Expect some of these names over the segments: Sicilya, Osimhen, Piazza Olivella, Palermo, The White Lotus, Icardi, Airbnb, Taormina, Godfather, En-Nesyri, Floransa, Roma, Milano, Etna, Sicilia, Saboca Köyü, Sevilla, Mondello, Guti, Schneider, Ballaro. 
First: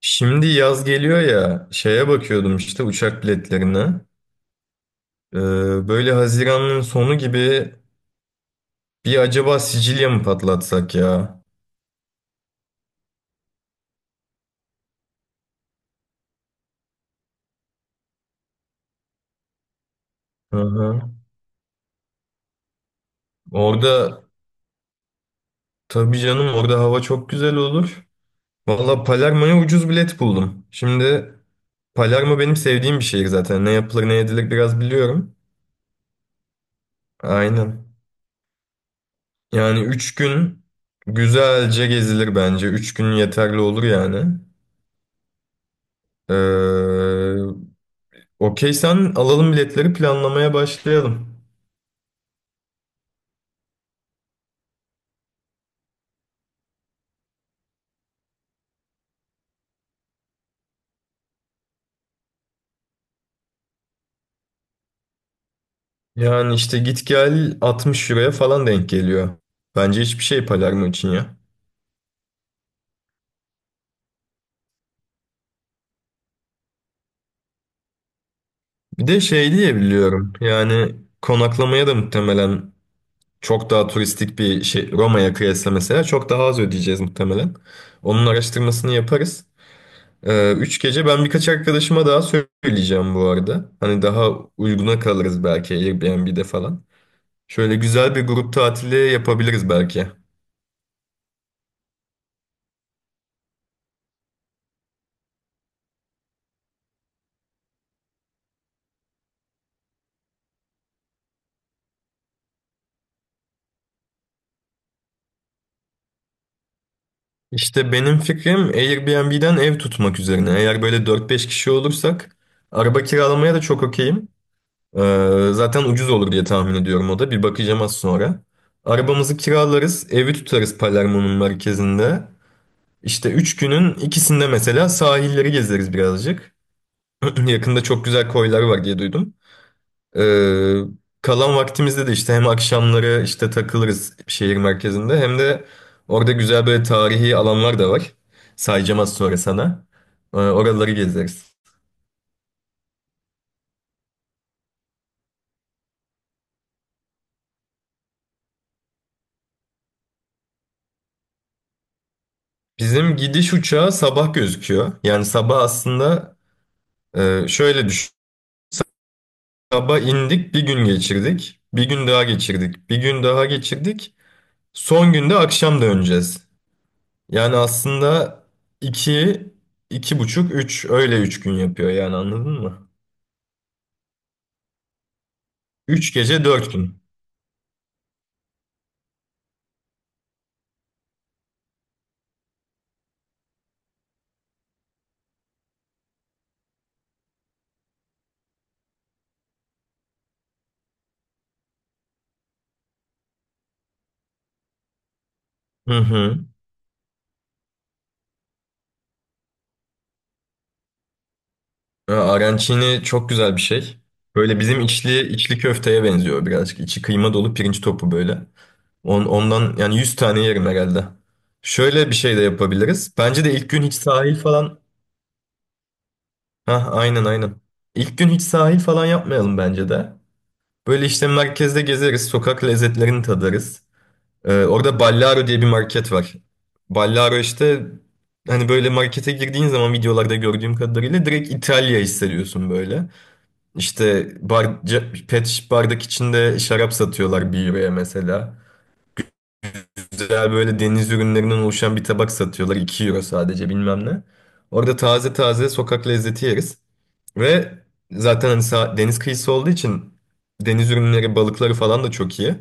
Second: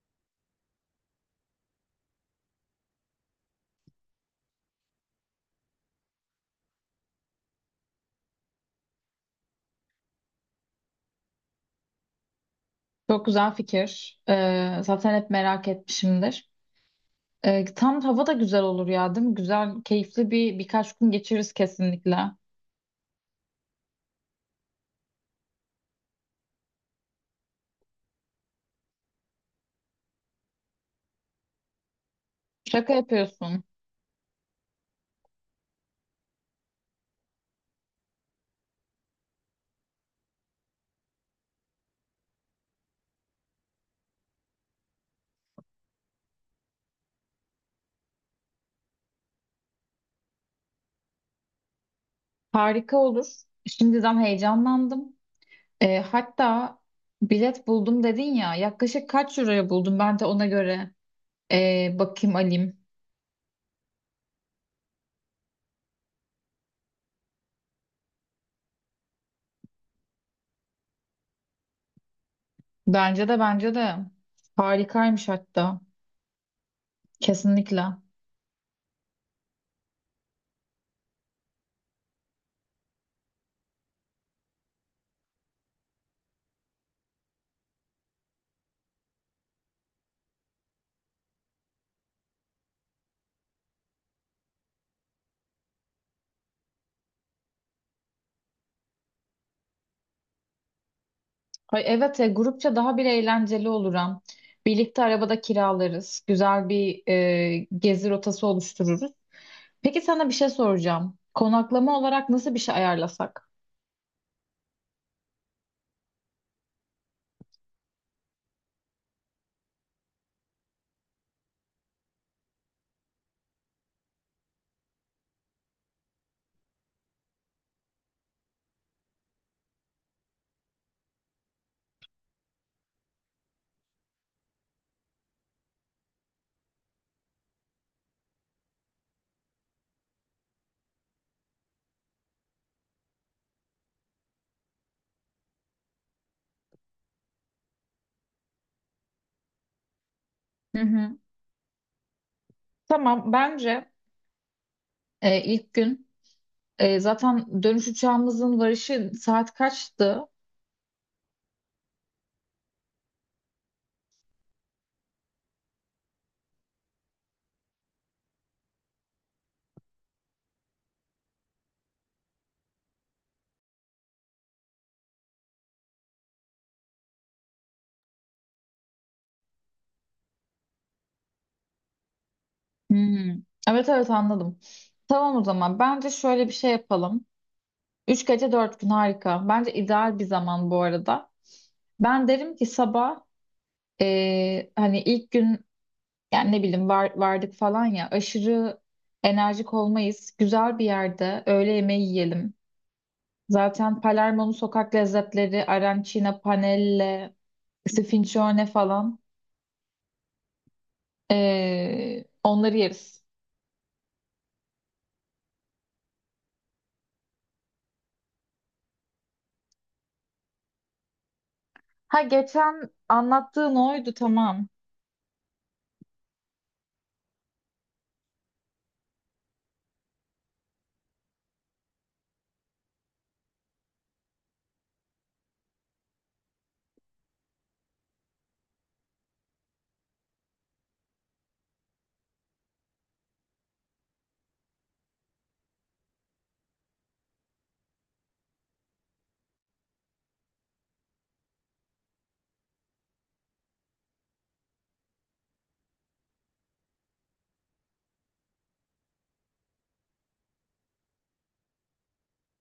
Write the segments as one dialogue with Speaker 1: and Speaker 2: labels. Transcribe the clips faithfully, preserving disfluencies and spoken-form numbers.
Speaker 1: Şimdi yaz geliyor ya şeye bakıyordum işte uçak biletlerine. Ee, Böyle Haziran'ın sonu gibi bir acaba Sicilya mı patlatsak ya?
Speaker 2: Çok güzel fikir. Ee, zaten hep merak etmişimdir. Ee, tam hava da güzel olur ya, değil mi? Güzel, keyifli
Speaker 1: Hı
Speaker 2: bir birkaç
Speaker 1: hı.
Speaker 2: gün geçiririz kesinlikle.
Speaker 1: Orada tabii canım orada hava çok güzel olur. Valla Palermo'ya ucuz bilet buldum. Şimdi Palermo benim
Speaker 2: Şaka
Speaker 1: sevdiğim bir şehir
Speaker 2: yapıyorsun.
Speaker 1: zaten. Ne yapılır ne edilir biraz biliyorum. Aynen. Yani üç gün güzelce gezilir bence. Üç gün yeterli olur yani. Ee, Okey, sen alalım biletleri planlamaya başlayalım.
Speaker 2: Harika olur. Şimdiden heyecanlandım. Ee, hatta bilet buldum dedin ya. Yaklaşık kaç euroya buldun? Ben de ona göre ee, bakayım alayım.
Speaker 1: Yani işte git gel 60 euroya falan denk geliyor. Bence hiçbir şey Palermo için ya.
Speaker 2: Bence de, bence de. Harikaymış hatta. Kesinlikle.
Speaker 1: Bir de şey diye biliyorum. Yani konaklamaya da muhtemelen çok daha turistik bir şey, Roma'ya kıyasla mesela çok daha az ödeyeceğiz muhtemelen. Onun araştırmasını yaparız. Ee, üç gece, ben birkaç arkadaşıma daha söyleyeceğim bu arada. Hani daha uyguna kalırız belki Airbnb'de falan. Şöyle güzel bir grup tatili yapabiliriz belki.
Speaker 2: Ay evet, e, grupça daha bir eğlenceli olur hem. Birlikte arabada kiralarız. Güzel bir e, gezi rotası oluştururuz. Peki sana bir şey soracağım. Konaklama olarak nasıl bir şey ayarlasak?
Speaker 1: İşte benim fikrim Airbnb'den ev tutmak üzerine. Eğer böyle dört beş kişi olursak araba kiralamaya da çok okeyim. Ee, zaten ucuz olur diye tahmin ediyorum o da. Bir bakacağım az sonra. Arabamızı kiralarız, evi tutarız Palermo'nun merkezinde. İşte üç günün ikisinde mesela sahilleri gezeriz birazcık. Yakında çok güzel koylar var diye duydum. Ee, Kalan vaktimizde de işte hem akşamları işte takılırız şehir merkezinde, hem de orada güzel böyle tarihi alanlar da var. Sayacağım az sonra sana. Ee,
Speaker 2: Hı
Speaker 1: oraları
Speaker 2: hı.
Speaker 1: gezeriz.
Speaker 2: Tamam, bence e, ilk gün, e, zaten dönüş uçağımızın varışı saat kaçtı?
Speaker 1: Bizim gidiş uçağı sabah gözüküyor. Yani sabah aslında, e, şöyle düşün. Sabah indik, bir gün geçirdik. Bir gün daha geçirdik. Bir gün daha geçirdik. Son günde akşam döneceğiz. Yani aslında iki, iki buçuk, üç, öyle üç gün yapıyor yani, anladın mı?
Speaker 2: Hmm. Evet, evet anladım. Tamam, o zaman bence
Speaker 1: Üç gece
Speaker 2: şöyle bir şey
Speaker 1: dört gün.
Speaker 2: yapalım. Üç gece dört gün, harika. Bence ideal bir zaman bu arada. Ben derim ki sabah, eee, hani ilk gün yani ne bileyim var, vardık falan ya, aşırı enerjik olmayız. Güzel bir yerde öğle yemeği yiyelim. Zaten Palermo'nun sokak lezzetleri
Speaker 1: Hı
Speaker 2: arancina,
Speaker 1: hı.
Speaker 2: panelle, sfincione falan, eee,
Speaker 1: Ya,
Speaker 2: onları
Speaker 1: Arancini
Speaker 2: yeriz.
Speaker 1: çok güzel bir şey. Böyle bizim içli içli köfteye benziyor birazcık. İçi kıyma dolu pirinç topu böyle. On, ondan yani yüz tane yerim herhalde. Şöyle bir
Speaker 2: Ha,
Speaker 1: şey de
Speaker 2: geçen
Speaker 1: yapabiliriz. Bence de ilk
Speaker 2: anlattığın
Speaker 1: gün hiç
Speaker 2: oydu,
Speaker 1: sahil
Speaker 2: tamam.
Speaker 1: falan... Hah, aynen aynen. İlk gün hiç sahil falan yapmayalım bence de. Böyle işte merkezde gezeriz, sokak lezzetlerini tadarız. Ee, orada Ballaro diye bir market var. Ballaro işte, hani böyle markete girdiğin zaman videolarda gördüğüm kadarıyla direkt İtalya hissediyorsun böyle. İşte bar, ca- pet şiş bardak içinde şarap satıyorlar bir euroya mesela, güzel böyle deniz ürünlerinden oluşan bir tabak satıyorlar, iki euro sadece bilmem ne. Orada taze taze sokak lezzeti yeriz. Ve zaten hani sa- deniz kıyısı olduğu için deniz ürünleri, balıkları falan da çok iyi.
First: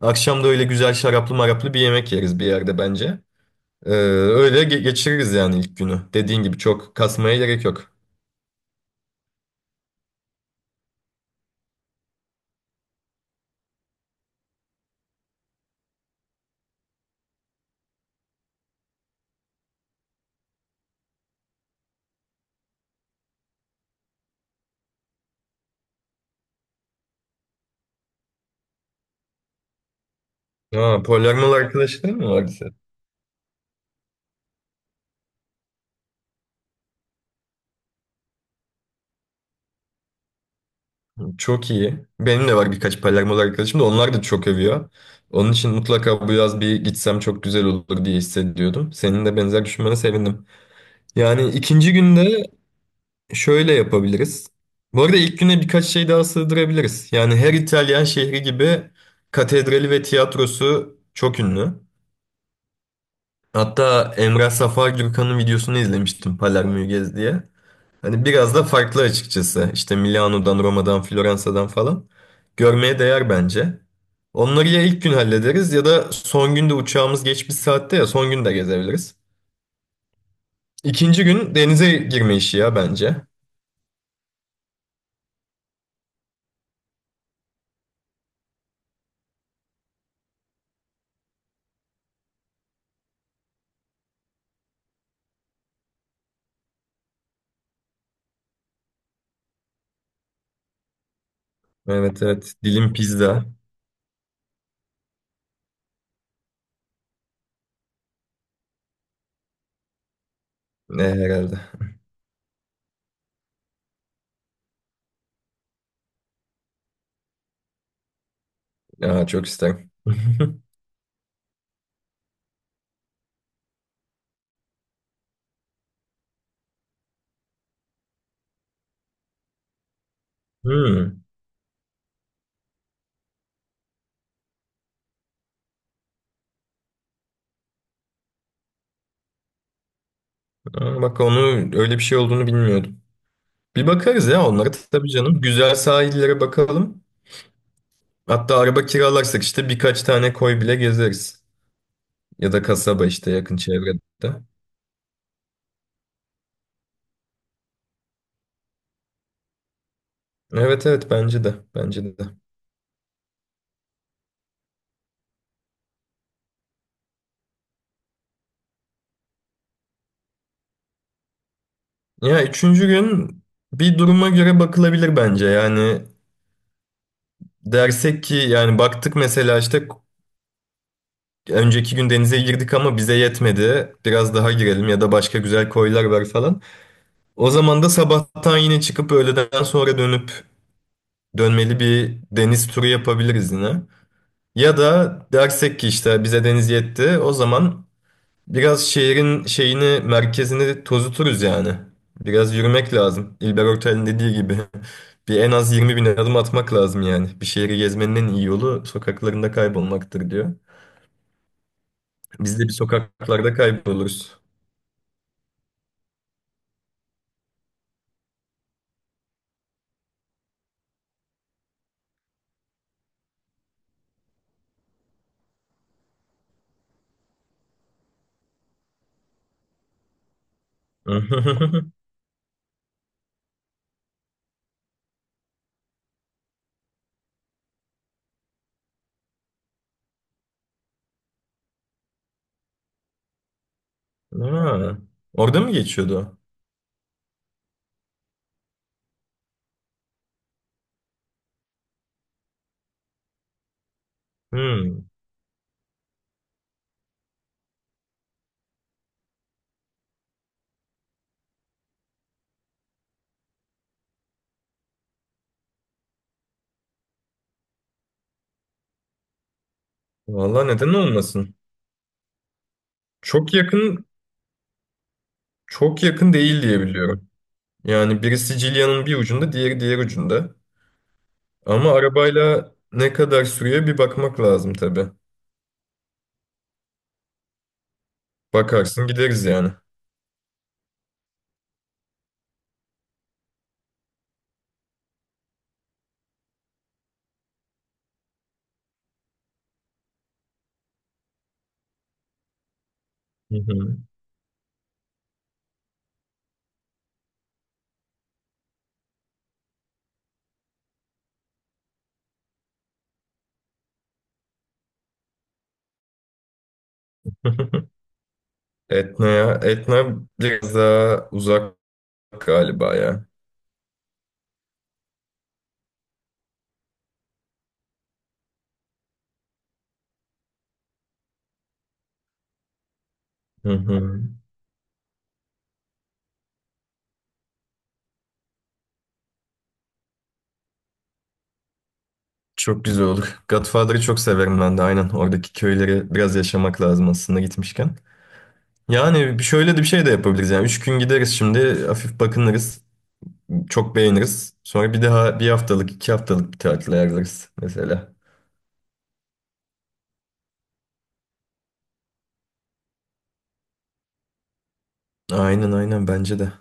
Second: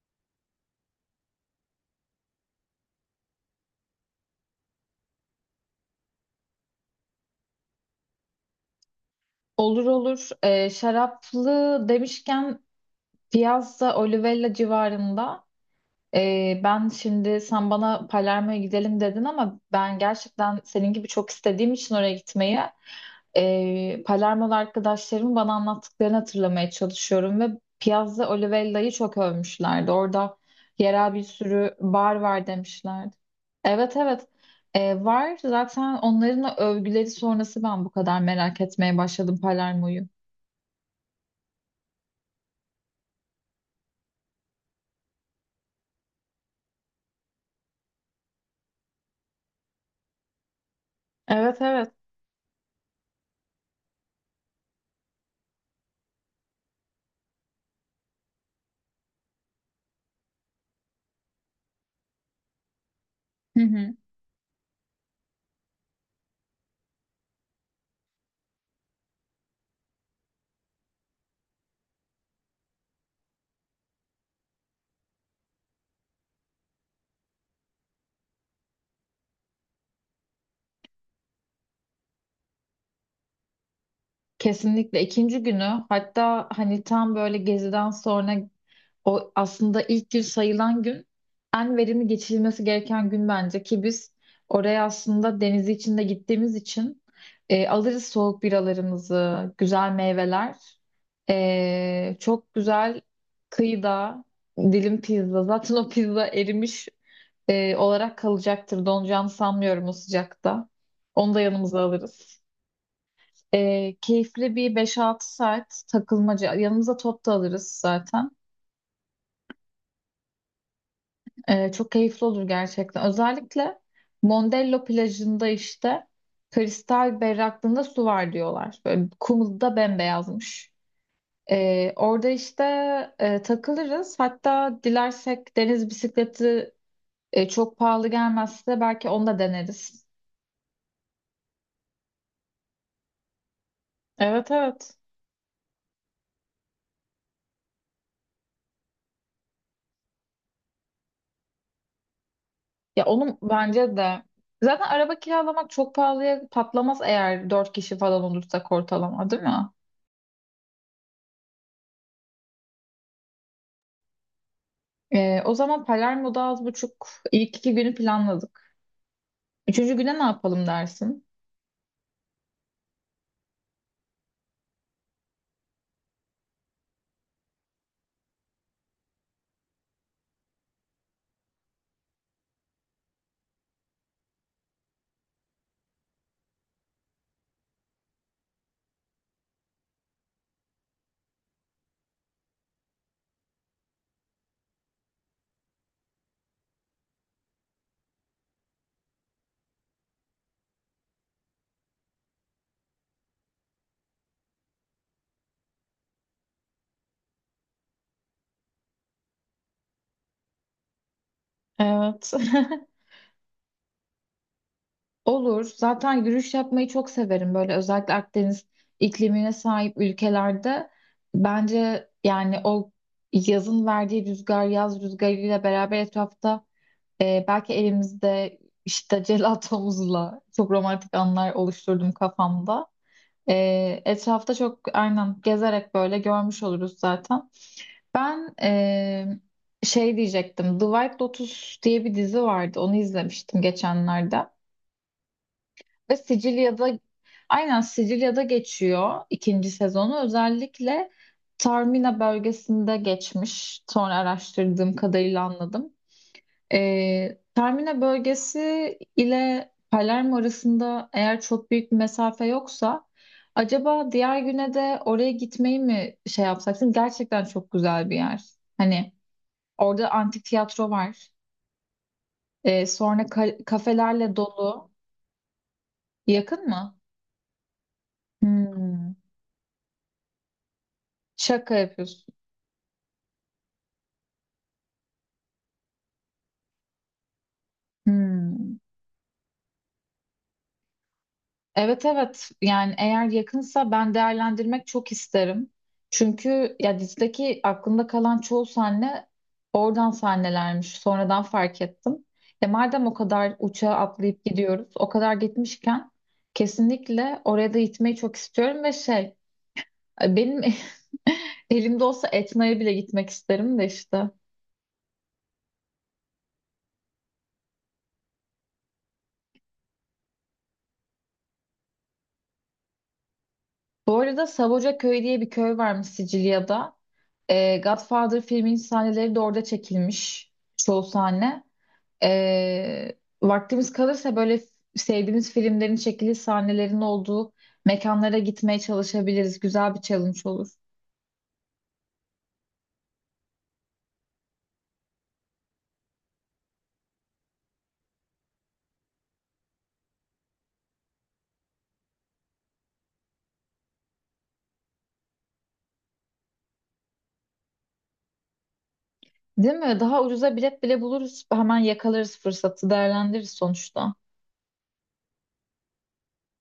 Speaker 1: Akşam da öyle güzel şaraplı maraplı bir yemek yeriz bir yerde bence. Ee, öyle ge- geçiririz yani ilk günü. Dediğin gibi çok kasmaya gerek yok.
Speaker 2: Olur olur. Ee, şaraplı demişken Piazza Olivella civarında, ee, ben şimdi sen bana Palermo'ya gidelim dedin ama ben gerçekten senin gibi çok istediğim için oraya gitmeyi, e, Palermo'lu arkadaşlarımın bana anlattıklarını hatırlamaya çalışıyorum ve Piazza Olivella'yı çok övmüşlerdi. Orada
Speaker 1: Aa,
Speaker 2: yerel bir
Speaker 1: Polyanmalı
Speaker 2: sürü bar
Speaker 1: arkadaşların mı
Speaker 2: var
Speaker 1: vardı?
Speaker 2: demişlerdi. Evet, evet. E, var zaten, onların övgüleri sonrası ben bu kadar merak etmeye başladım Palermo'yu.
Speaker 1: Çok iyi. Benim de var birkaç Palermo'lu arkadaşım, da onlar da çok övüyor. Onun için mutlaka bu yaz bir gitsem çok güzel olur diye hissediyordum. Senin de benzer düşünmene sevindim. Yani
Speaker 2: Evet, evet.
Speaker 1: ikinci günde şöyle yapabiliriz. Bu arada ilk güne birkaç şey daha sığdırabiliriz. Yani her İtalyan şehri gibi katedrali ve tiyatrosu çok ünlü.
Speaker 2: Hı hı.
Speaker 1: Hatta Emrah Safar Gürkan'ın videosunu izlemiştim Palermo'yu gez diye. Hani biraz da farklı açıkçası. İşte Milano'dan, Roma'dan, Floransa'dan falan. Görmeye değer bence. Onları ya ilk gün hallederiz ya da son günde uçağımız geç bir saatte, ya son gün de gezebiliriz. İkinci gün denize girme işi ya bence.
Speaker 2: Kesinlikle ikinci günü, hatta hani tam böyle geziden sonra. O aslında ilk gün sayılan gün, en verimli geçirilmesi gereken gün bence, ki biz oraya aslında denizi içinde gittiğimiz için e, alırız soğuk biralarımızı, güzel meyveler. E,
Speaker 1: Evet
Speaker 2: çok
Speaker 1: evet, dilim
Speaker 2: güzel
Speaker 1: pizza.
Speaker 2: kıyıda dilim pizza. Zaten o pizza erimiş e, olarak kalacaktır. Donacağını sanmıyorum o sıcakta.
Speaker 1: Ne
Speaker 2: Onu da
Speaker 1: herhalde.
Speaker 2: yanımıza alırız. E, keyifli bir beş altı saat takılmaca. Yanımıza top da alırız zaten.
Speaker 1: Ya, çok isterim.
Speaker 2: Ee, çok keyifli olur gerçekten. Özellikle Mondello plajında işte kristal berraklığında su var diyorlar. Böyle kumu da bembeyazmış.
Speaker 1: Hmm.
Speaker 2: Ee, orada işte e, takılırız. Hatta dilersek deniz bisikleti, e, çok pahalı gelmezse belki onu da deneriz.
Speaker 1: Aa, bak, onu öyle bir şey olduğunu bilmiyordum. Bir bakarız ya
Speaker 2: Evet,
Speaker 1: onlara
Speaker 2: evet.
Speaker 1: tabii canım. Güzel sahillere bakalım. Hatta araba kiralarsak işte birkaç tane koy bile gezeriz. Ya da
Speaker 2: Ya
Speaker 1: kasaba, işte
Speaker 2: onun
Speaker 1: yakın
Speaker 2: bence
Speaker 1: çevrede.
Speaker 2: de, zaten araba kiralamak çok pahalıya patlamaz eğer dört kişi falan olursak ortalama, değil mi?
Speaker 1: Evet evet, bence de. Bence de.
Speaker 2: Ee, o zaman Palermo'da az buçuk ilk iki günü planladık. Üçüncü güne ne yapalım dersin?
Speaker 1: Ya üçüncü gün bir duruma göre bakılabilir bence. Yani dersek ki, yani baktık mesela, işte önceki gün denize girdik ama bize yetmedi, biraz daha girelim ya da başka güzel koylar var falan. O zaman da sabahtan yine çıkıp öğleden sonra dönüp dönmeli bir deniz turu yapabiliriz yine. Ya da dersek ki işte bize deniz yetti. O zaman biraz şehrin şeyini, merkezini tozuturuz yani. Biraz yürümek lazım. İlber Ortaylı'nın dediği gibi. Bir, en az yirmi bin adım atmak lazım yani. Bir şehri gezmenin en iyi yolu sokaklarında kaybolmaktır diyor.
Speaker 2: Evet.
Speaker 1: Biz de bir sokaklarda kayboluruz.
Speaker 2: Olur. Zaten yürüyüş yapmayı çok severim. Böyle özellikle Akdeniz iklimine sahip ülkelerde bence yani o yazın verdiği rüzgar, yaz rüzgarıyla beraber etrafta, e, belki elimizde işte celatomuzla çok romantik anlar oluşturdum kafamda. E, etrafta çok aynen gezerek böyle görmüş oluruz zaten. Ben eee, şey diyecektim. The White Lotus diye bir dizi vardı. Onu izlemiştim geçenlerde.
Speaker 1: Ha, orada mı
Speaker 2: Ve
Speaker 1: geçiyordu o?
Speaker 2: Sicilya'da, aynen Sicilya'da geçiyor ikinci sezonu. Özellikle Taormina bölgesinde geçmiş. Sonra araştırdığım
Speaker 1: Hmm.
Speaker 2: kadarıyla anladım. Eee Taormina bölgesi ile Palermo arasında eğer çok büyük bir mesafe yoksa, acaba diğer güne de oraya gitmeyi mi şey yapsak? Çünkü gerçekten çok güzel bir yer. Hani orada antik
Speaker 1: Vallahi
Speaker 2: tiyatro
Speaker 1: neden
Speaker 2: var.
Speaker 1: olmasın?
Speaker 2: Ee, sonra
Speaker 1: Çok
Speaker 2: ka-
Speaker 1: yakın,
Speaker 2: kafelerle dolu.
Speaker 1: çok yakın
Speaker 2: Yakın
Speaker 1: değil diye
Speaker 2: mı?
Speaker 1: biliyorum. Yani biri Sicilya'nın
Speaker 2: Hmm.
Speaker 1: bir ucunda, diğeri diğer ucunda.
Speaker 2: Şaka
Speaker 1: Ama
Speaker 2: yapıyorsun.
Speaker 1: arabayla ne kadar sürüyor bir bakmak lazım tabii.
Speaker 2: Hmm.
Speaker 1: Bakarsın gideriz yani.
Speaker 2: Evet, evet. Yani eğer yakınsa ben değerlendirmek çok isterim. Çünkü ya dizideki aklımda kalan çoğu sahne oradan sahnelermiş. Sonradan fark ettim. E madem o kadar
Speaker 1: Hı
Speaker 2: uçağa
Speaker 1: hı.
Speaker 2: atlayıp gidiyoruz, o kadar gitmişken kesinlikle oraya da gitmeyi çok istiyorum ve şey, benim elimde olsa Etna'ya bile gitmek isterim de işte.
Speaker 1: Etna'ya. Etna biraz daha uzak galiba ya.
Speaker 2: Bu arada Saboca Köyü diye bir köy varmış Sicilya'da. Ee, Godfather filminin sahneleri de orada çekilmiş. Çoğu sahne. Ee,
Speaker 1: Hı
Speaker 2: Vaktimiz
Speaker 1: hı.
Speaker 2: kalırsa böyle sevdiğimiz filmlerin çekili sahnelerin olduğu mekanlara gitmeye çalışabiliriz. Güzel bir challenge olur.
Speaker 1: Çok güzel olur. Godfather'ı çok severim ben de, aynen. Oradaki köyleri biraz yaşamak lazım aslında gitmişken. Yani bir- şöyle de bir şey de yapabiliriz. Yani üç gün gideriz şimdi. Hafif bakınırız. Çok beğeniriz. Sonra bir daha bir haftalık, iki haftalık bir tatil ayarlarız mesela.
Speaker 2: Değil mi? Daha ucuza bilet bile buluruz. Hemen yakalarız fırsatı, değerlendiririz sonuçta.
Speaker 1: Aynen aynen, bence de.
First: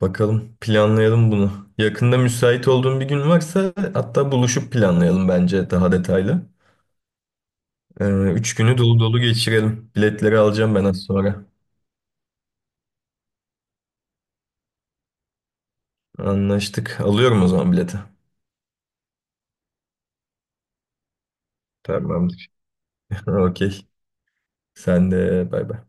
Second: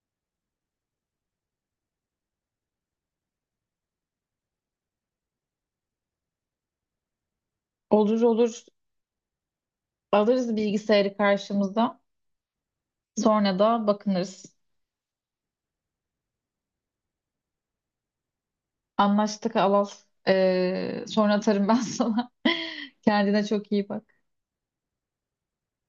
Speaker 1: Bakalım, planlayalım bunu. Yakında müsait olduğun bir gün varsa hatta, buluşup planlayalım bence daha detaylı. Ee,
Speaker 2: Olur
Speaker 1: üç
Speaker 2: olur.
Speaker 1: günü dolu dolu geçirelim. Biletleri
Speaker 2: Alırız
Speaker 1: alacağım ben az
Speaker 2: bilgisayarı
Speaker 1: sonra.
Speaker 2: karşımıza. Sonra da bakınırız.
Speaker 1: Anlaştık. Alıyorum o zaman bileti.
Speaker 2: Anlaştık Alal. Ee, sonra atarım ben sana.
Speaker 1: Tamamdır.
Speaker 2: Kendine çok
Speaker 1: Okey.
Speaker 2: iyi bak.
Speaker 1: Sen de bay bay.